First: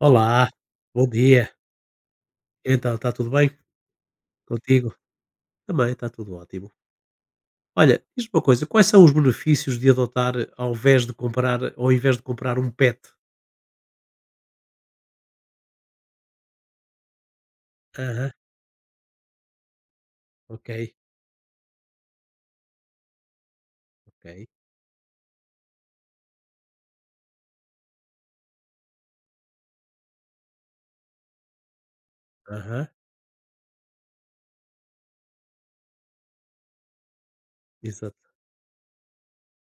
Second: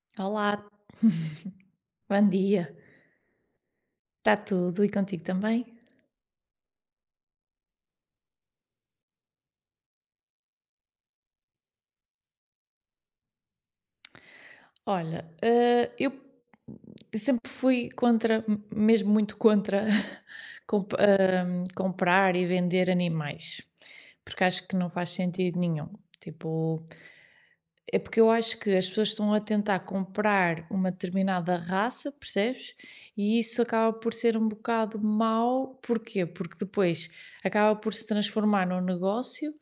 Olá, Olá, bom dia. bom dia. Então, está tudo bem Está tudo e contigo? contigo também? Também está tudo ótimo. Olha, diz uma coisa, quais são os benefícios de adotar ao invés de comprar, ao invés de comprar um pet? Olha, eu sempre fui Aham, contra, mesmo muito contra, ok, comprar e vender animais, porque ok. acho que não faz sentido nenhum. Tipo, é porque eu acho que as pessoas estão a tentar comprar uma determinada raça, percebes? Aham, E isso acaba por ser um bocado mau. Porquê? Porque depois acaba por se exato, transformar num negócio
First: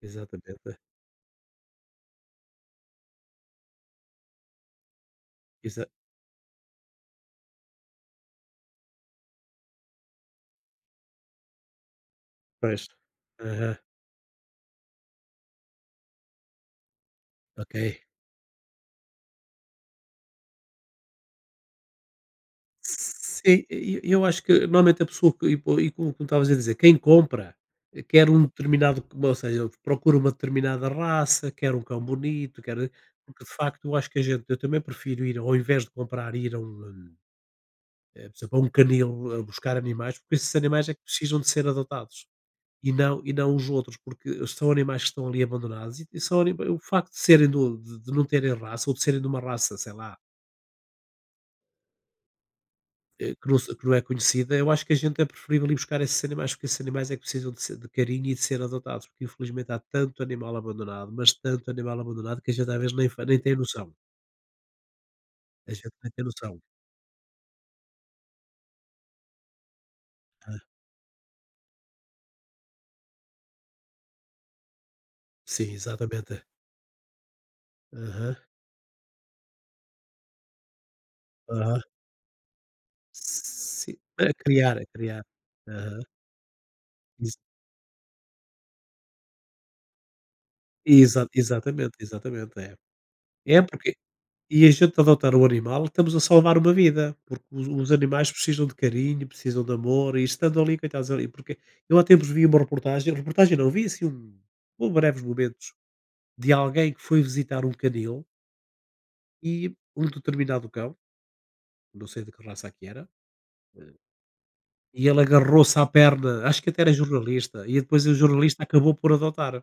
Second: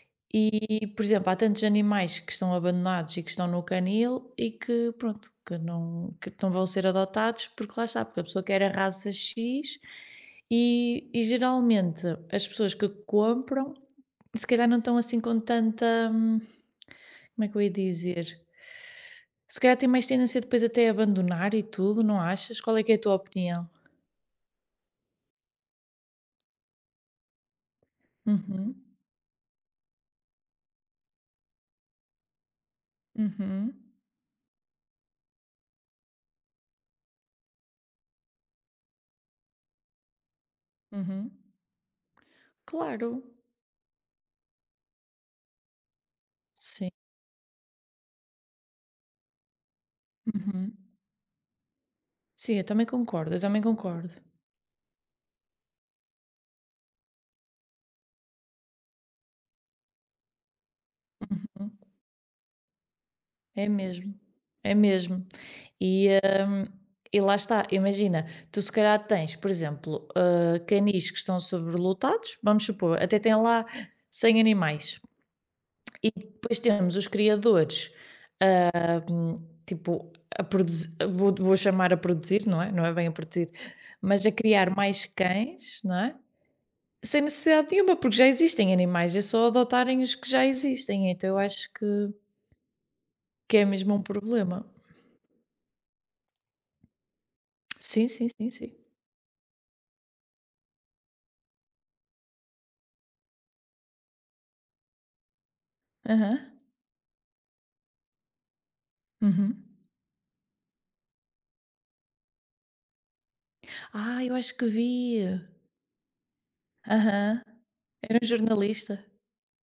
exatamente. e, por exemplo, há tantos animais que estão abandonados e que estão no canil e que, pronto, Exa que não vão ser adotados porque lá está, porque a pessoa quer a raça X e, geralmente as pessoas pois. que compram Aham, se calhar não estão assim com tanta. Como é que eu ia ok. dizer? Se calhar tem mais tendência depois até a abandonar e tudo, não achas? Qual é que é a tua Sim, opinião? e eu acho que normalmente a pessoa que e po e como como estavas a dizer, quem compra, quer um Uhum, determinado ou seja, procura uma determinada raça, quer um cão bonito, quer porque de uhum, facto eu acho que a gente eu também prefiro ir ao invés de comprar, ir a um, por exemplo, a um canil, a buscar animais, porque esses animais é que uhum. precisam de ser adotados, Claro, e não os outros, porque são animais que estão ali abandonados e são anima o sim. facto de serem do de não terem raça ou de serem de uma raça, sei lá Uhum. Sim, eu também concordo, eu que não também se que não é concordo. conhecida, eu acho que a gente é preferível ir buscar esses animais, porque esses animais é que precisam de ser- de carinho e de ser adotados, porque infelizmente há tanto animal abandonado, mas tanto Uhum. animal abandonado que a gente às vezes nem, fa- nem tem É noção. mesmo, é mesmo. A gente E, nem tem noção. hum, e lá está, imagina, tu se calhar tens, por exemplo, Ah, canis que estão sobrelotados, vamos supor, até tem lá 100 animais. sim, E exatamente. depois temos os criadores. Aham, Hum, tipo, a produzir, vou aham. chamar a produzir, não é? Não é bem a produzir, Sim, mas a a criar criar, a mais criar. cães, não Aham. é? Sem Ex- necessidade nenhuma, porque já existem animais, é só adotarem os que já existem, exa- então eu acho exatamente, exatamente. É, que é é mesmo porque um e problema. a gente adotar um animal, estamos a salvar uma vida, porque os Sim, sim, animais sim, precisam sim. de carinho, precisam de amor, e estando ali, coitados ali, porque eu há tempos vi uma reportagem, reportagem não, vi assim um, um breves momentos, de Aham. alguém que foi visitar um canil Uhum. e um determinado cão, não sei de que raça que era, Ah, eu acho que e ele vi. agarrou-se à perna, acho que até era Aham. jornalista, e depois o Era um jornalista acabou jornalista. por adotar.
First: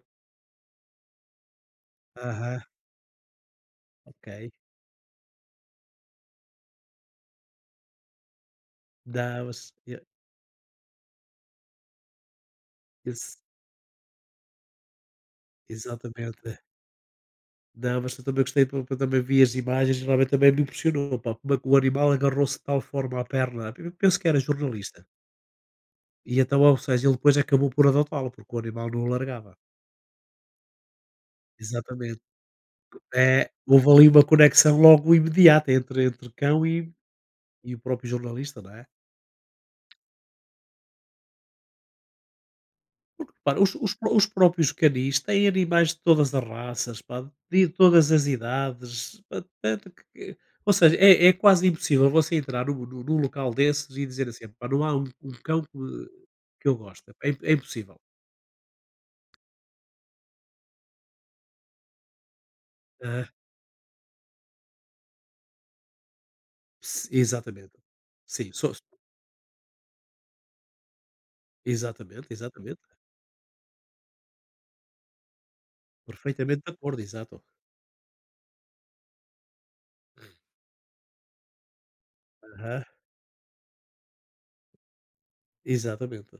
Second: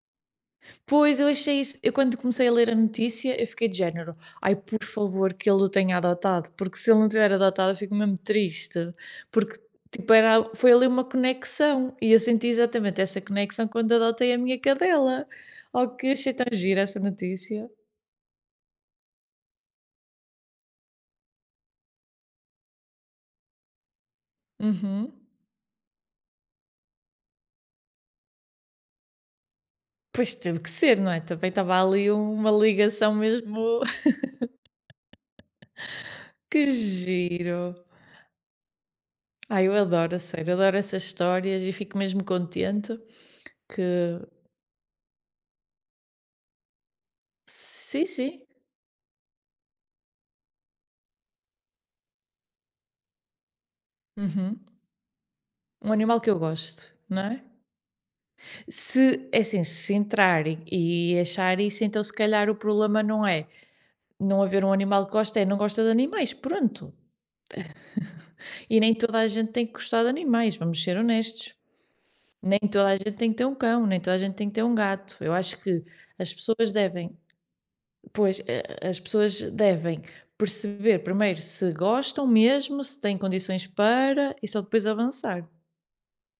Pois, eu achei isso. Eu quando comecei a Aham, ler a notícia, eu fiquei de género: ok. "Ai, por favor, que ele o tenha adotado", porque se ele não tiver adotado, eu fico mesmo triste, Não, porque, mas e- tipo, era foi ali uma conexão, e eu senti exatamente essa ex- conexão quando adotei a minha cadela. Oh, que achei tão exatamente. gira essa notícia. Não, mas eu também gostei, eu também vi as imagens e realmente também me impressionou, pá, como é que o animal agarrou-se de tal forma à perna, eu penso que era jornalista, Uhum. e então, ou seja, ele depois acabou por adotá-lo, porque o animal não o largava. Pois teve que ser, não é? Também estava ali Exatamente. uma ligação É, mesmo. houve ali uma conexão logo imediata entre cão Que e o giro. próprio jornalista, não é? Ai, eu adoro, a sério, adoro essas histórias e fico mesmo contente Repara, que os pró os próprios canis têm animais de todas as raças, pá, de sim, todas as sim. idades, pá, tanto que ou seja, é quase impossível você entrar num num num local desses e dizer assim: Uhum. "Epá, não há um um cão que Um me animal que eu que eu gosto, goste", não é é? imp- é impossível. Se, é assim, se entrarem e achar isso, então se calhar o problema Aham. não é não haver um animal que gosta, é não gosta de animais, pronto. S exatamente. Sim, só E nem toda a gente tem que gostar de animais, vamos ser honestos. exatamente, Nem exatamente. toda a gente tem que ter um cão, nem toda a gente tem que ter um gato. Eu acho que as Perfeitamente de pessoas acordo, devem, exato. pois, eh, as pessoas devem perceber primeiro se gostam mesmo, Aham. se têm condições para e só depois avançar. Exatamente.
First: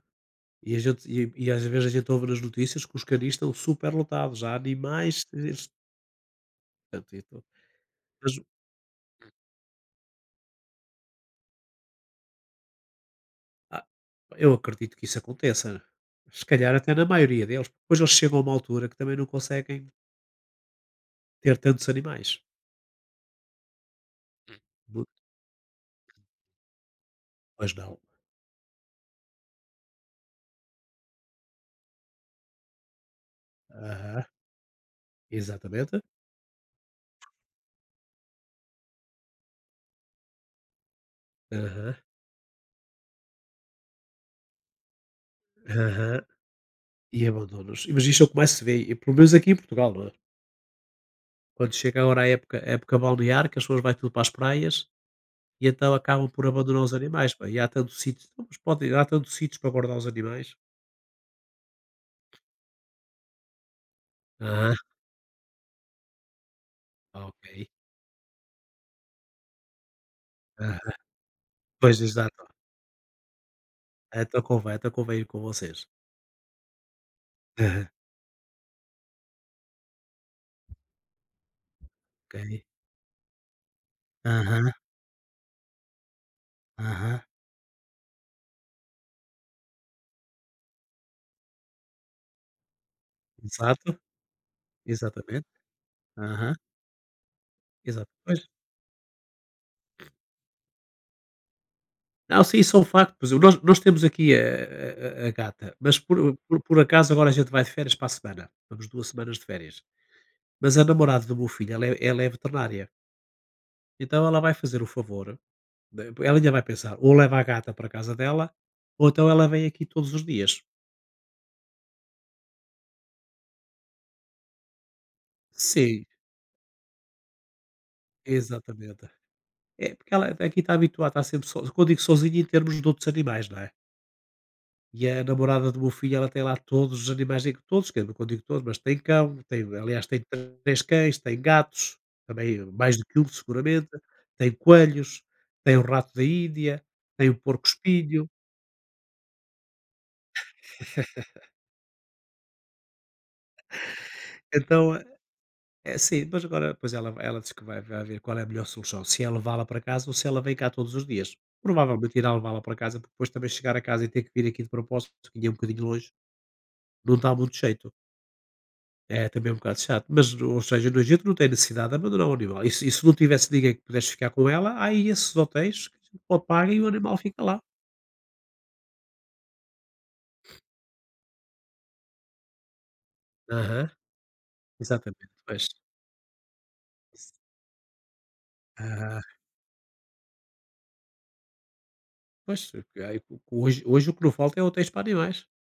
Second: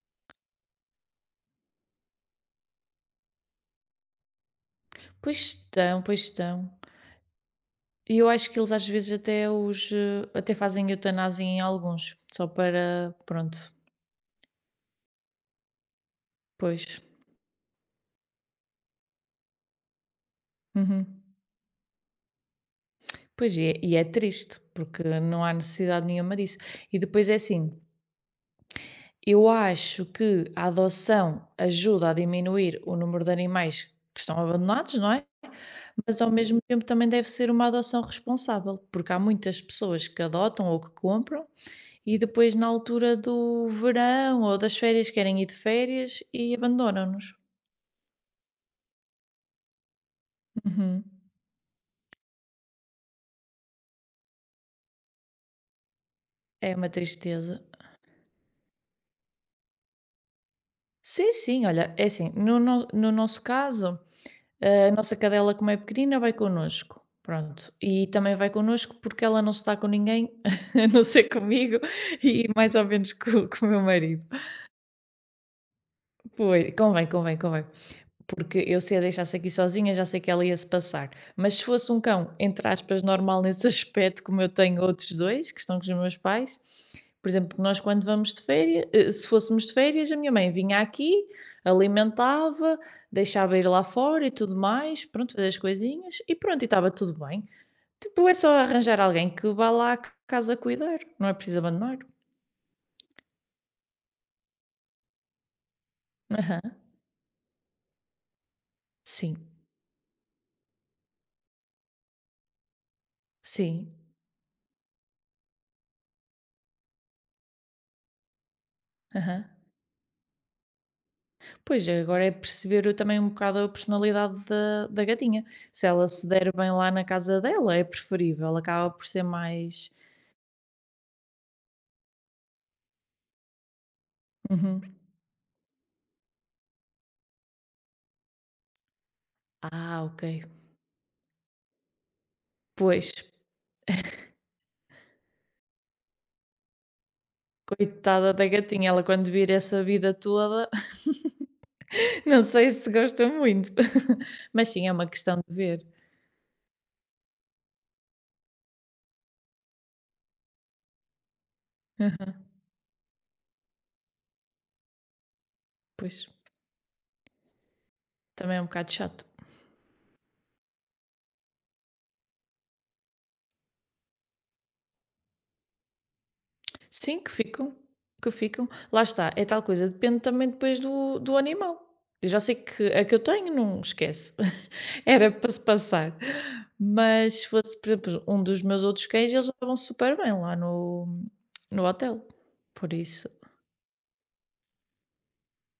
E às vezes a gente ouve nas notícias que os canis estão superlotados, há animais, Pois estão, pois estão. portanto, e E eu mas acho que eles às vezes até os, até fazem eutanásia em alguns, só para, pronto, eu acredito que isso aconteça. Se calhar até pois. na maioria deles. Depois eles chegam a uma altura que também não conseguem Uhum. ter tantos animais. Pois, e é triste, porque Mu- não há necessidade nenhuma disso. E depois é assim, pois não. eu acho que a adoção ajuda a diminuir o número de animais que Aham, estão abandonados, não é? exatamente. Mas ao mesmo tempo também deve ser uma adoção responsável, porque há muitas pessoas que adotam ou que compram Aham, e depois na altura do verão ou das férias querem ir de férias aham. e E abandonam-nos. abandonos. Mas isto é o que mais se vê, e pelo menos aqui em Portugal, não é? Uhum. Quando chega agora a época balnear, que as pessoas vão tudo para as praias e então acabam por É abandonar uma os animais, pá. tristeza. E há tantos sítios, não, mas pode, há tantos sítios para guardar os animais. Sim, sim, olha, é assim, no nosso caso, Aham, a nossa cadela, como é pequenina, vai connosco. ok. Pronto. E também vai connosco porque ela não se está com ninguém, a Aham. não ser comigo Pois exato. e mais ou menos com o meu marido. Então convém ir com vocês. Pois, convém, convém, convém. Aham, Porque eu se a deixasse aqui sozinha, já sei que ela ia se passar. Mas se fosse um cão, ok. entre aspas, normal nesse aspecto, como eu Aham. tenho outros dois, que estão com os meus pais, Aham, por exemplo, nós quando vamos de férias, se fôssemos de férias, a minha mãe vinha aqui, alimentava, deixava ir lá exato, fora e tudo mais, pronto, exatamente. fazer as coisinhas e Aham, pronto, e estava tudo bem. exato. Tipo, é Pois. só arranjar alguém que vá lá à casa cuidar, não é preciso abandonar. Não, sim, isso é um facto, pois nós temos aqui a gata, mas por por Aham, por acaso agora a gente vai de férias para a semana, vamos duas semanas sim, de férias, mas a namorada do meu filho ela é veterinária, sim, então ela vai fazer o favor, de ela ainda vai pensar, ou leva a gata para a casa dela, ou então aham. ela vem aqui todos os dias. Pois, agora é perceber também um bocado a personalidade da gatinha. Se Sim, ela se der bem lá na casa dela, é preferível, acaba por exatamente. ser mais. É porque ela aqui está habituada, está sempre so quando digo sozinha em termos de outros animais, não é? Uhum. E a namorada do meu filho, ela tem lá todos os animais, em- todos, quer dizer, quando digo todos, mas tem cão, tem, Ah, aliás, tem ok. três cães, tem gatos, também mais do Pois, que um, seguramente, tem coelhos, tem o rato da Índia, tem o porco-espinho. coitada da gatinha, ela quando vir essa vida toda, não sei se gosta muito. Mas sim, é Então, uma questão de ver. é sim mas agora, depois ela disse que vai, vai ver qual é a melhor solução, se é levá-la para casa ou se ela vem cá todos os dias. Provavelmente irá Uhum. levá-la para casa, porque depois também chegar a casa e ter que vir aqui de propósito, que é um bocadinho longe, Pois, não dá muito jeito. também é um bocado chato. É, também é um bocado chato, mas ou seja, no Egito não tem necessidade de abandonar o animal, e se não tivesse ninguém que pudesse ficar com ela, há aí esses hotéis que ou paga e o animal Sim, que fica lá. ficam, que ficam. Lá está, é tal coisa, depende também depois do animal. Eu já sei que a que eu tenho não Aham, esquece, exatamente, era para se pois. passar. Mas se fosse, por exemplo, um dos meus outros Aham, cães, eles estavam super bem lá no hotel. pois, Por porque aí isso, o que hoje o que não falta é hotéis para animais.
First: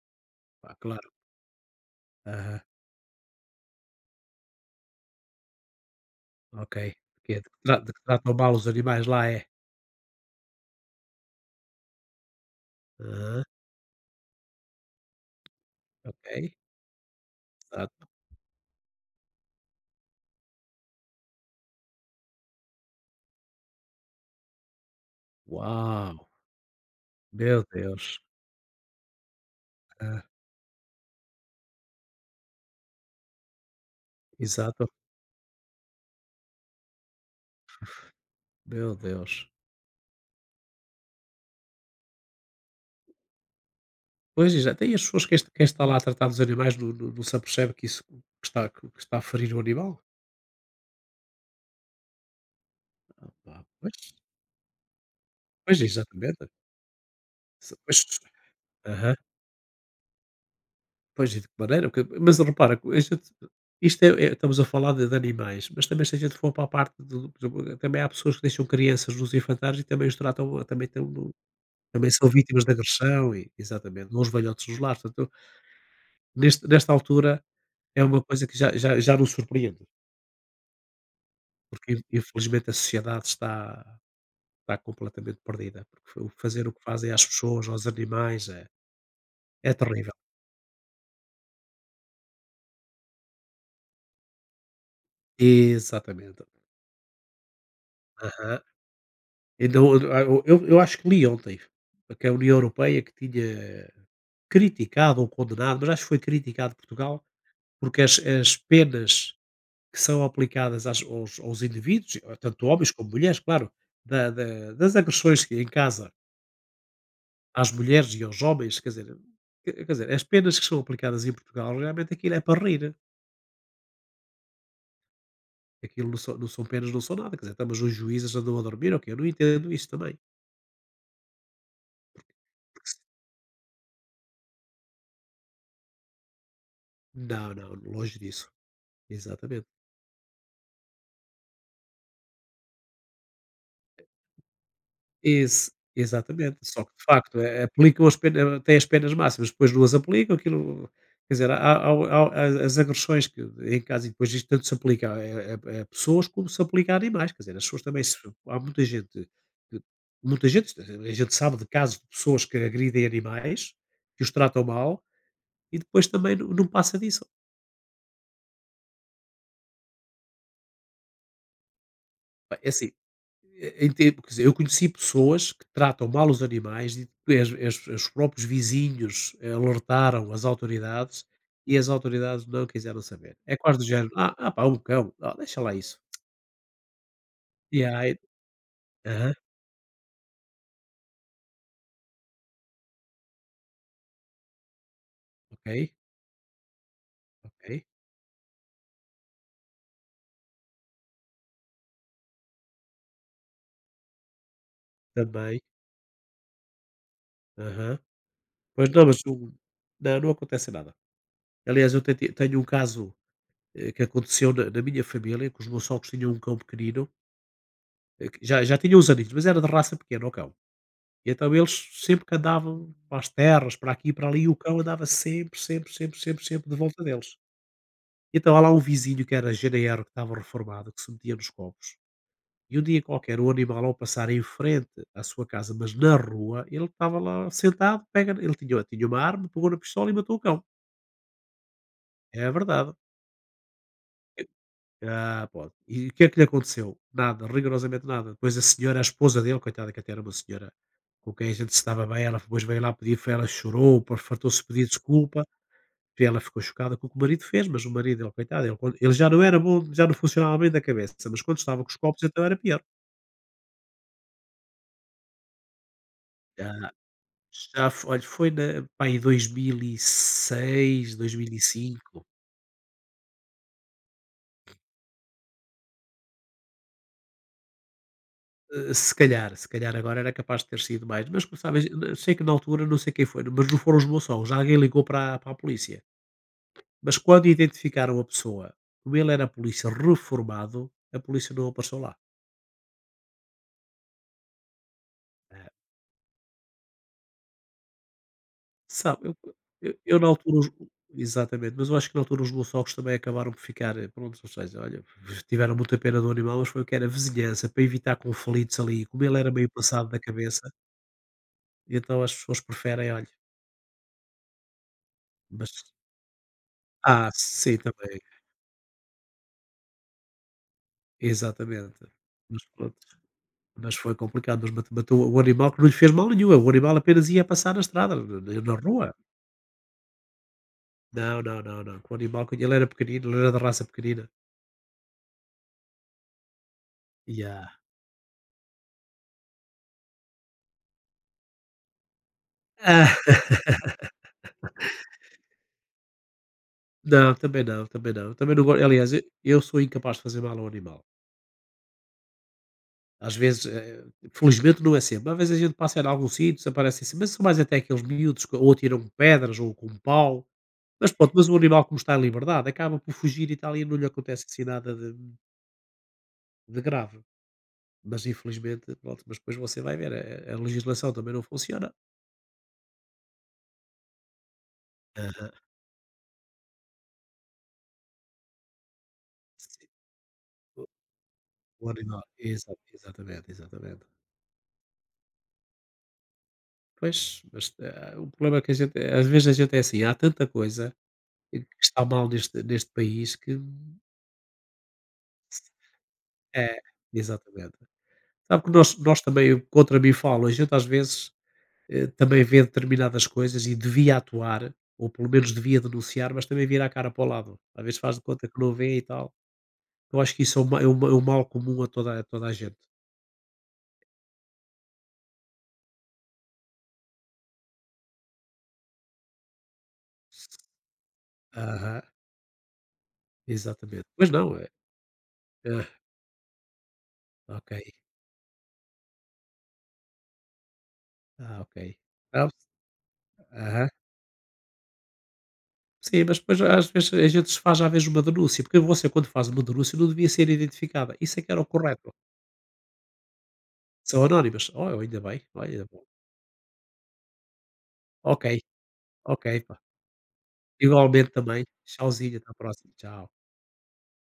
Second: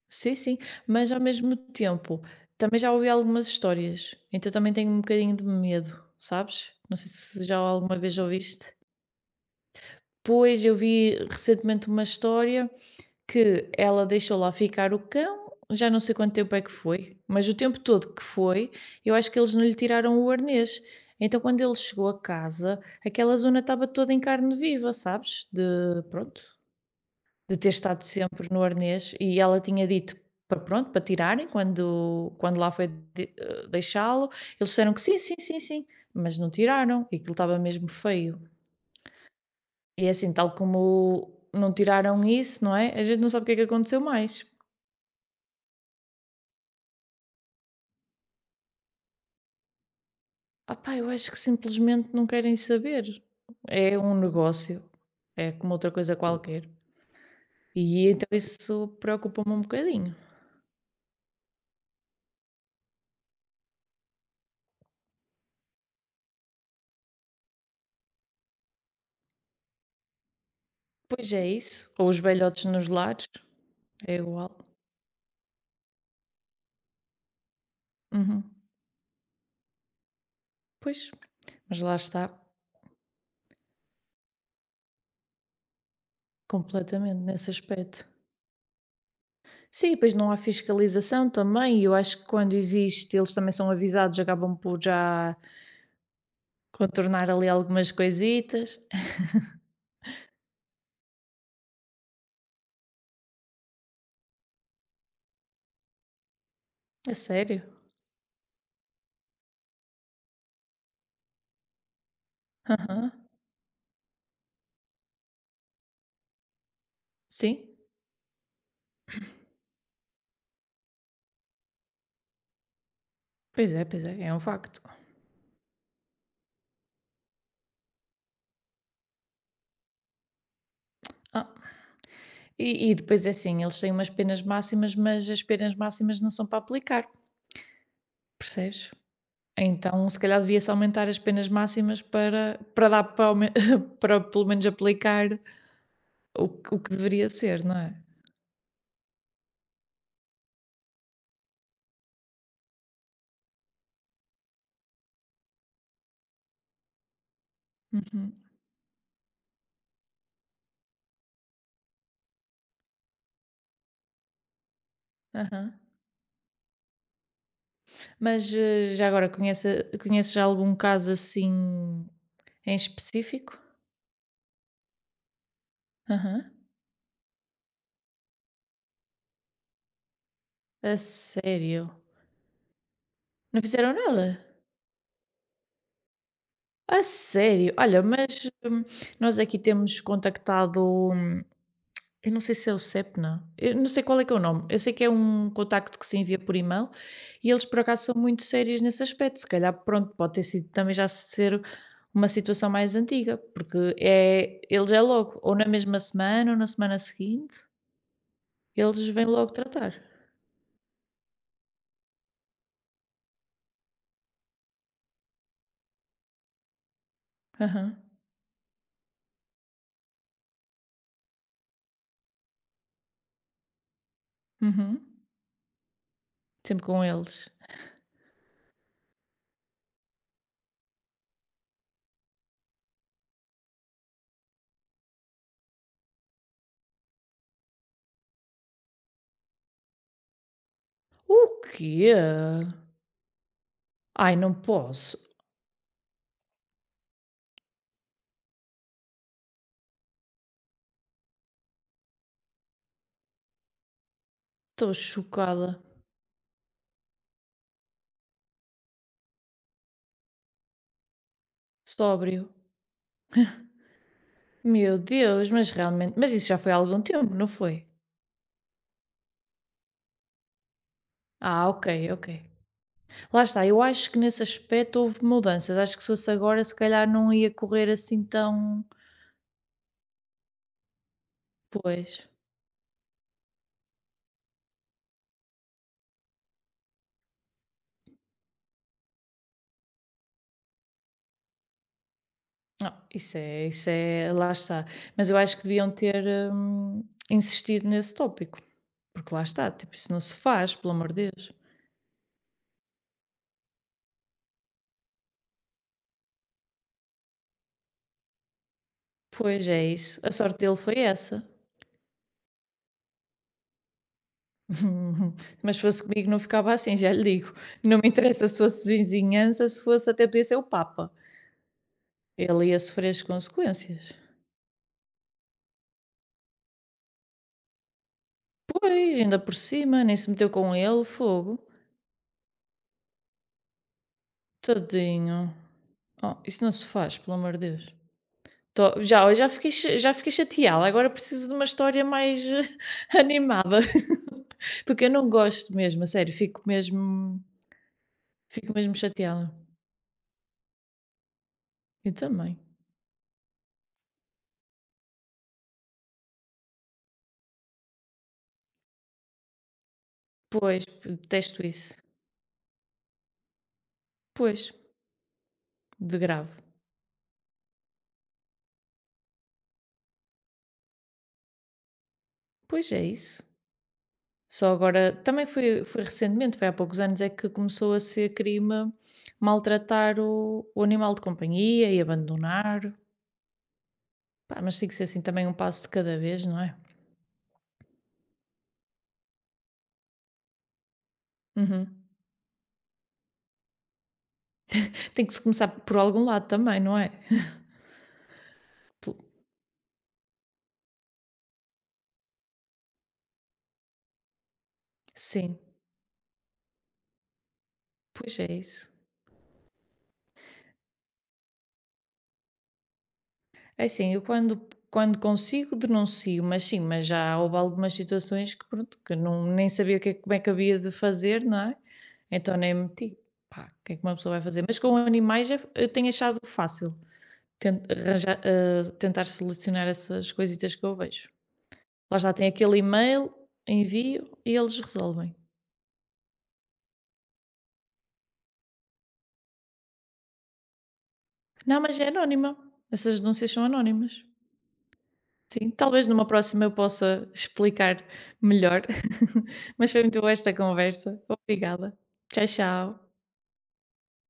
sim, sim. Pá, claro. Mas ao mesmo tempo, Aham, também já ouvi algumas histórias, então também tenho um bocadinho de medo, sabes? ok. Não sei Que é se de já que tra de alguma que vez tratam mal os ouviste. animais lá é? Pois eu vi recentemente uma história. Aham, Que ela deixou lá ficar o cão, já não sei ok, quanto tempo é que foi, mas o tempo exato. todo que foi, eu acho que eles não lhe tiraram o arnês. Então, quando ele chegou a casa, aquela zona estava toda em carne viva, sabes? De, Uau, pronto, de meu ter estado Deus. sempre no arnês. E ela tinha dito Hã, para, pronto, para tirarem quando lá foi deixá-lo. Eles exato, disseram que sim, sim, sim, sim, mas não tiraram e aquilo estava mesmo feio. meu Deus. E é assim, tal como não tiraram isso, não é? A gente não sabe o que é que aconteceu mais. Pois, exato. E as pessoas, quem, est- quem está lá a tratar dos animais não, não- não se apercebe que isso que está a ferir o animal? Ah, opá, eu acho que simplesmente não querem saber. Ah, pá, É pois, um negócio, é como pois, outra coisa exatamente. qualquer. Se- pois, E então isso aham, preocupa-me um bocadinho. pois, e de que maneira? Porque- mas repara, co- a gente- isto é, é- estamos a falar de animais, mas também se a gente for para a parte do, por exemplo, também há pessoas que deixam crianças nos infantários e também os tratam, também, tão no- Pois é isso. também Ou os são vítimas velhotes de nos lares, agressão, e, exatamente, é não os igual. velhotes dos lares. Portanto, neste, nesta altura é uma Uhum. coisa que já, já, já nos surpreende, Pois, mas porque lá in- está, infelizmente a sociedade está está completamente perdida, porque o fazer o que fazem completamente às nesse pessoas, aos aspecto. animais, é Sim, terrível. pois não há fiscalização também, e eu acho que quando existe, eles também são avisados, acabam por já Exatamente. contornar ali algumas Aham. coisitas. Então, eu acho que li ontem que a União Europeia que tinha criticado ou condenado, mas acho que foi criticado É Portugal, sério? porque as penas que são aplicadas às aos indivíduos, tanto homens como Aham. mulheres, claro, da das agressões que em casa Sim, às mulheres e aos homens, quer dizer quer quer dizer, as penas que são aplicadas em Portugal, realmente aquilo é para rir. Pois é, é um facto. Aquilo não são não são penas, não são nada, quer dizer, então, mas os juízes andam a dormir ou quê? Eu não entendo isso também. Ah, e Porque se depois é assim, eles têm umas penas máximas, mas as penas máximas não são para aplicar, não, não, longe disso. percebes? Exatamente. Então, se calhar devia-se aumentar as penas máximas para dar para aumen para pelo menos aplicar Ex exatamente, o só que que de deveria facto, ser, não é? aplicam as penas têm as penas máximas, depois não as aplicam, aquilo quer dizer, há há o há as agressões que em casa e depois isto tanto se aplica a a pessoas como se aplica a animais, quer dizer, as pessoas também se Uhum. há muita gente que muita gente a gente sabe de casos de pessoas que agridem animais, que os tratam mal e Aham. depois também não passa disso. Mas, já agora conheces algum caso assim Pá, é em assim específico? Em tempo, quer dizer, eu conheci pessoas que tratam mal Aham. os animais e as, as- os próprios vizinhos alertaram as A autoridades e as sério? autoridades não quiseram saber. É Não quase do fizeram género, ah, nada? ah pá, um cão, ah, deixa lá isso. A sério? E Olha, aí, mas, aham, nós aqui temos contactado hum, eu não sei se é o Sepna. Eu não sei qual é que é o nome. Eu sei que é um ok, contacto que se envia por e-mail e eles, por ok, acaso, são muito sérios nesse aspecto. Se calhar, pronto, pode ter sido também já ser uma situação mais antiga, porque é, eles é logo, ou também, na mesma semana ou na semana seguinte, aham. Pois não, eles mas vêm o- logo tratar. não, não acontece nada. Aliás, eu tentei- tenho um caso que aconteceu na, na minha família, que os meus sogros tinham um cão pequenino, Aham, que já, já tinha uns aninhos, mas era de raça pequena, o cão. E então eles sempre que andavam para as terras, para aqui e para ali, e o cão uhum. andava sempre, sempre, sempre, sempre, sempre de Sempre volta com deles. eles. Então há lá um vizinho que era janeiro, que estava reformado, que se metia nos covos. E um dia qualquer, o animal, ao passar em frente à sua casa, mas na rua, ele estava lá sentado, pega, ele tinha, tinha uma arma, pegou na pistola e matou o cão. O quê? É verdade. Ai, não posso. Ah, pronto. E o que é que lhe aconteceu? Nada, rigorosamente nada. Depois a senhora, a esposa dele, coitada, que até era uma senhora com quem a gente se dava bem, ela depois veio lá pedir, foi, ela chorou, pô, fartou-se pedir Estou desculpa, chocada. e ela ficou chocada com o que o marido fez, mas o marido, ele, coitado, ele, quando- ele já não era bom, já não funcionava bem da cabeça, mas quando estava com os copos, Sóbrio. então era pior. Meu Deus, mas realmente. Mas isso já foi há Já, algum tempo, não foi? já f- olha, foi na, pá, em 2006, Ah, ok, 2005, ok. Lá está, eu acho que nesse aspecto houve mudanças. Acho que se fosse agora, se calhar não ia correr assim tão. Se calhar, se calhar agora era capaz de ter sido mais, mas como sabes, Pois. n- sei que na altura não sei quem foi, mas não foram os moçons, alguém ligou para, a- para a polícia. Mas quando identificaram a pessoa, como ele era polícia reformado, a polícia não apareceu lá. Não, isso é, lá está. Mas eu acho que Eh, deviam ter hum, insistido nesse tópico, Sabe, porque eu, lá está, tipo, eu, isso eu não na se altura, os- faz, pelo amor de Deus. exatamente, mas eu acho que na altura os moçons também acabaram por ficar, pronto, ou seja, olha, tiveram muita pena do animal, mas foi o que era vizinhança, para evitar conflitos ali, como ele era Pois meio é passado da isso. A sorte cabeça, dele foi essa. então as pessoas preferem, olha, mas, Mas se fosse comigo não ficava assim, já lhe ah, digo. sim, Não me também. interessa se fosse vizinhança, se fosse até podia ser o Papa. Exatamente. Mas Ele ia pronto, sofrer as mas consequências. foi complicado, mas mate matou o animal que não lhe fez mal nenhum, é o animal apenas ia passar na estrada, na na rua. Pois, ainda por cima, nem se meteu com ele, Não, fogo. não, não, não, o animal que ele era pequenino, ele era de raça pequenina. Tadinho. Oh, isso não se faz, pelo amor Yeah. de Deus. Já, eu já fiquei, cha- já fiquei chateada. Agora preciso de uma história mais Ah, animada. Porque eu não gosto mesmo, a sério. Não, também não, também não, também não go Fico mesmo aliás, eu chateada. eu sou incapaz de fazer mal ao animal. Eu também. Às vezes, felizmente não é sempre, às vezes a gente passa em algum sítio, desaparece assim, mas são mais até aqueles miúdos que ou tiram pedras ou com um pau, Pois, mas pronto, mas o detesto animal isso. como está em liberdade acaba por fugir e tal e não lhe acontece Pois, assim nada de de grave. de grave. Mas infelizmente, pronto, mas depois você vai ver, a legislação também não funciona. Pois é isso. Só agora, Hã. Foi recentemente, foi há poucos anos, é que começou a ser crime Se maltratar o o animal de o companhia e animal exa abandonar. exatamente, exatamente. Pá, mas tem que ser assim também um passo de cada vez, não é? Pois, mas, o problema é que a gente às vezes a gente é assim, há tanta coisa que está Uhum. mal neste neste país que Tem que se começar por algum lado é, também, não é? exatamente. Sabe que nós Pelo- também, eu contra mim falo, a gente às vezes, também vê determinadas coisas e devia atuar, ou pelo menos sim, devia denunciar, mas também vira a cara para o lado. Às vezes faz de pois conta é que não isso. vê e tal. Eu acho que isso é um ma é o mal comum a toda a toda a gente. É assim, eu quando consigo denuncio, mas sim, mas já houve algumas situações que pronto, que não, nem sabia o que é- como é que havia de fazer, não é? Aham, Então nem meti. Pá, o que é que exatamente. uma Mas pessoa vai não, fazer? é Mas com animais é- eu tenho achado fácil ah, ok, ten- arranjar, tentar solucionar essas coisitas que eu vejo. ah, ok. Lá já tem Ah, aquele e-mail, aham. envio e eles resolvem. Sim, mas depois às vezes a gente se faz, às vezes, uma denúncia, porque você quando faz uma denúncia não devia ser identificada, isso é que era o Não, mas é correto. anónima. Essas denúncias são anónimas. São anónimas. Oh, ainda bem, Sim, olha, bom. talvez numa próxima eu possa explicar Ok, melhor, ok, pá. mas foi muito boa esta conversa. Igualmente também. Obrigada. Tchauzinho, Tchau, até a próxima. tchau. Tchau.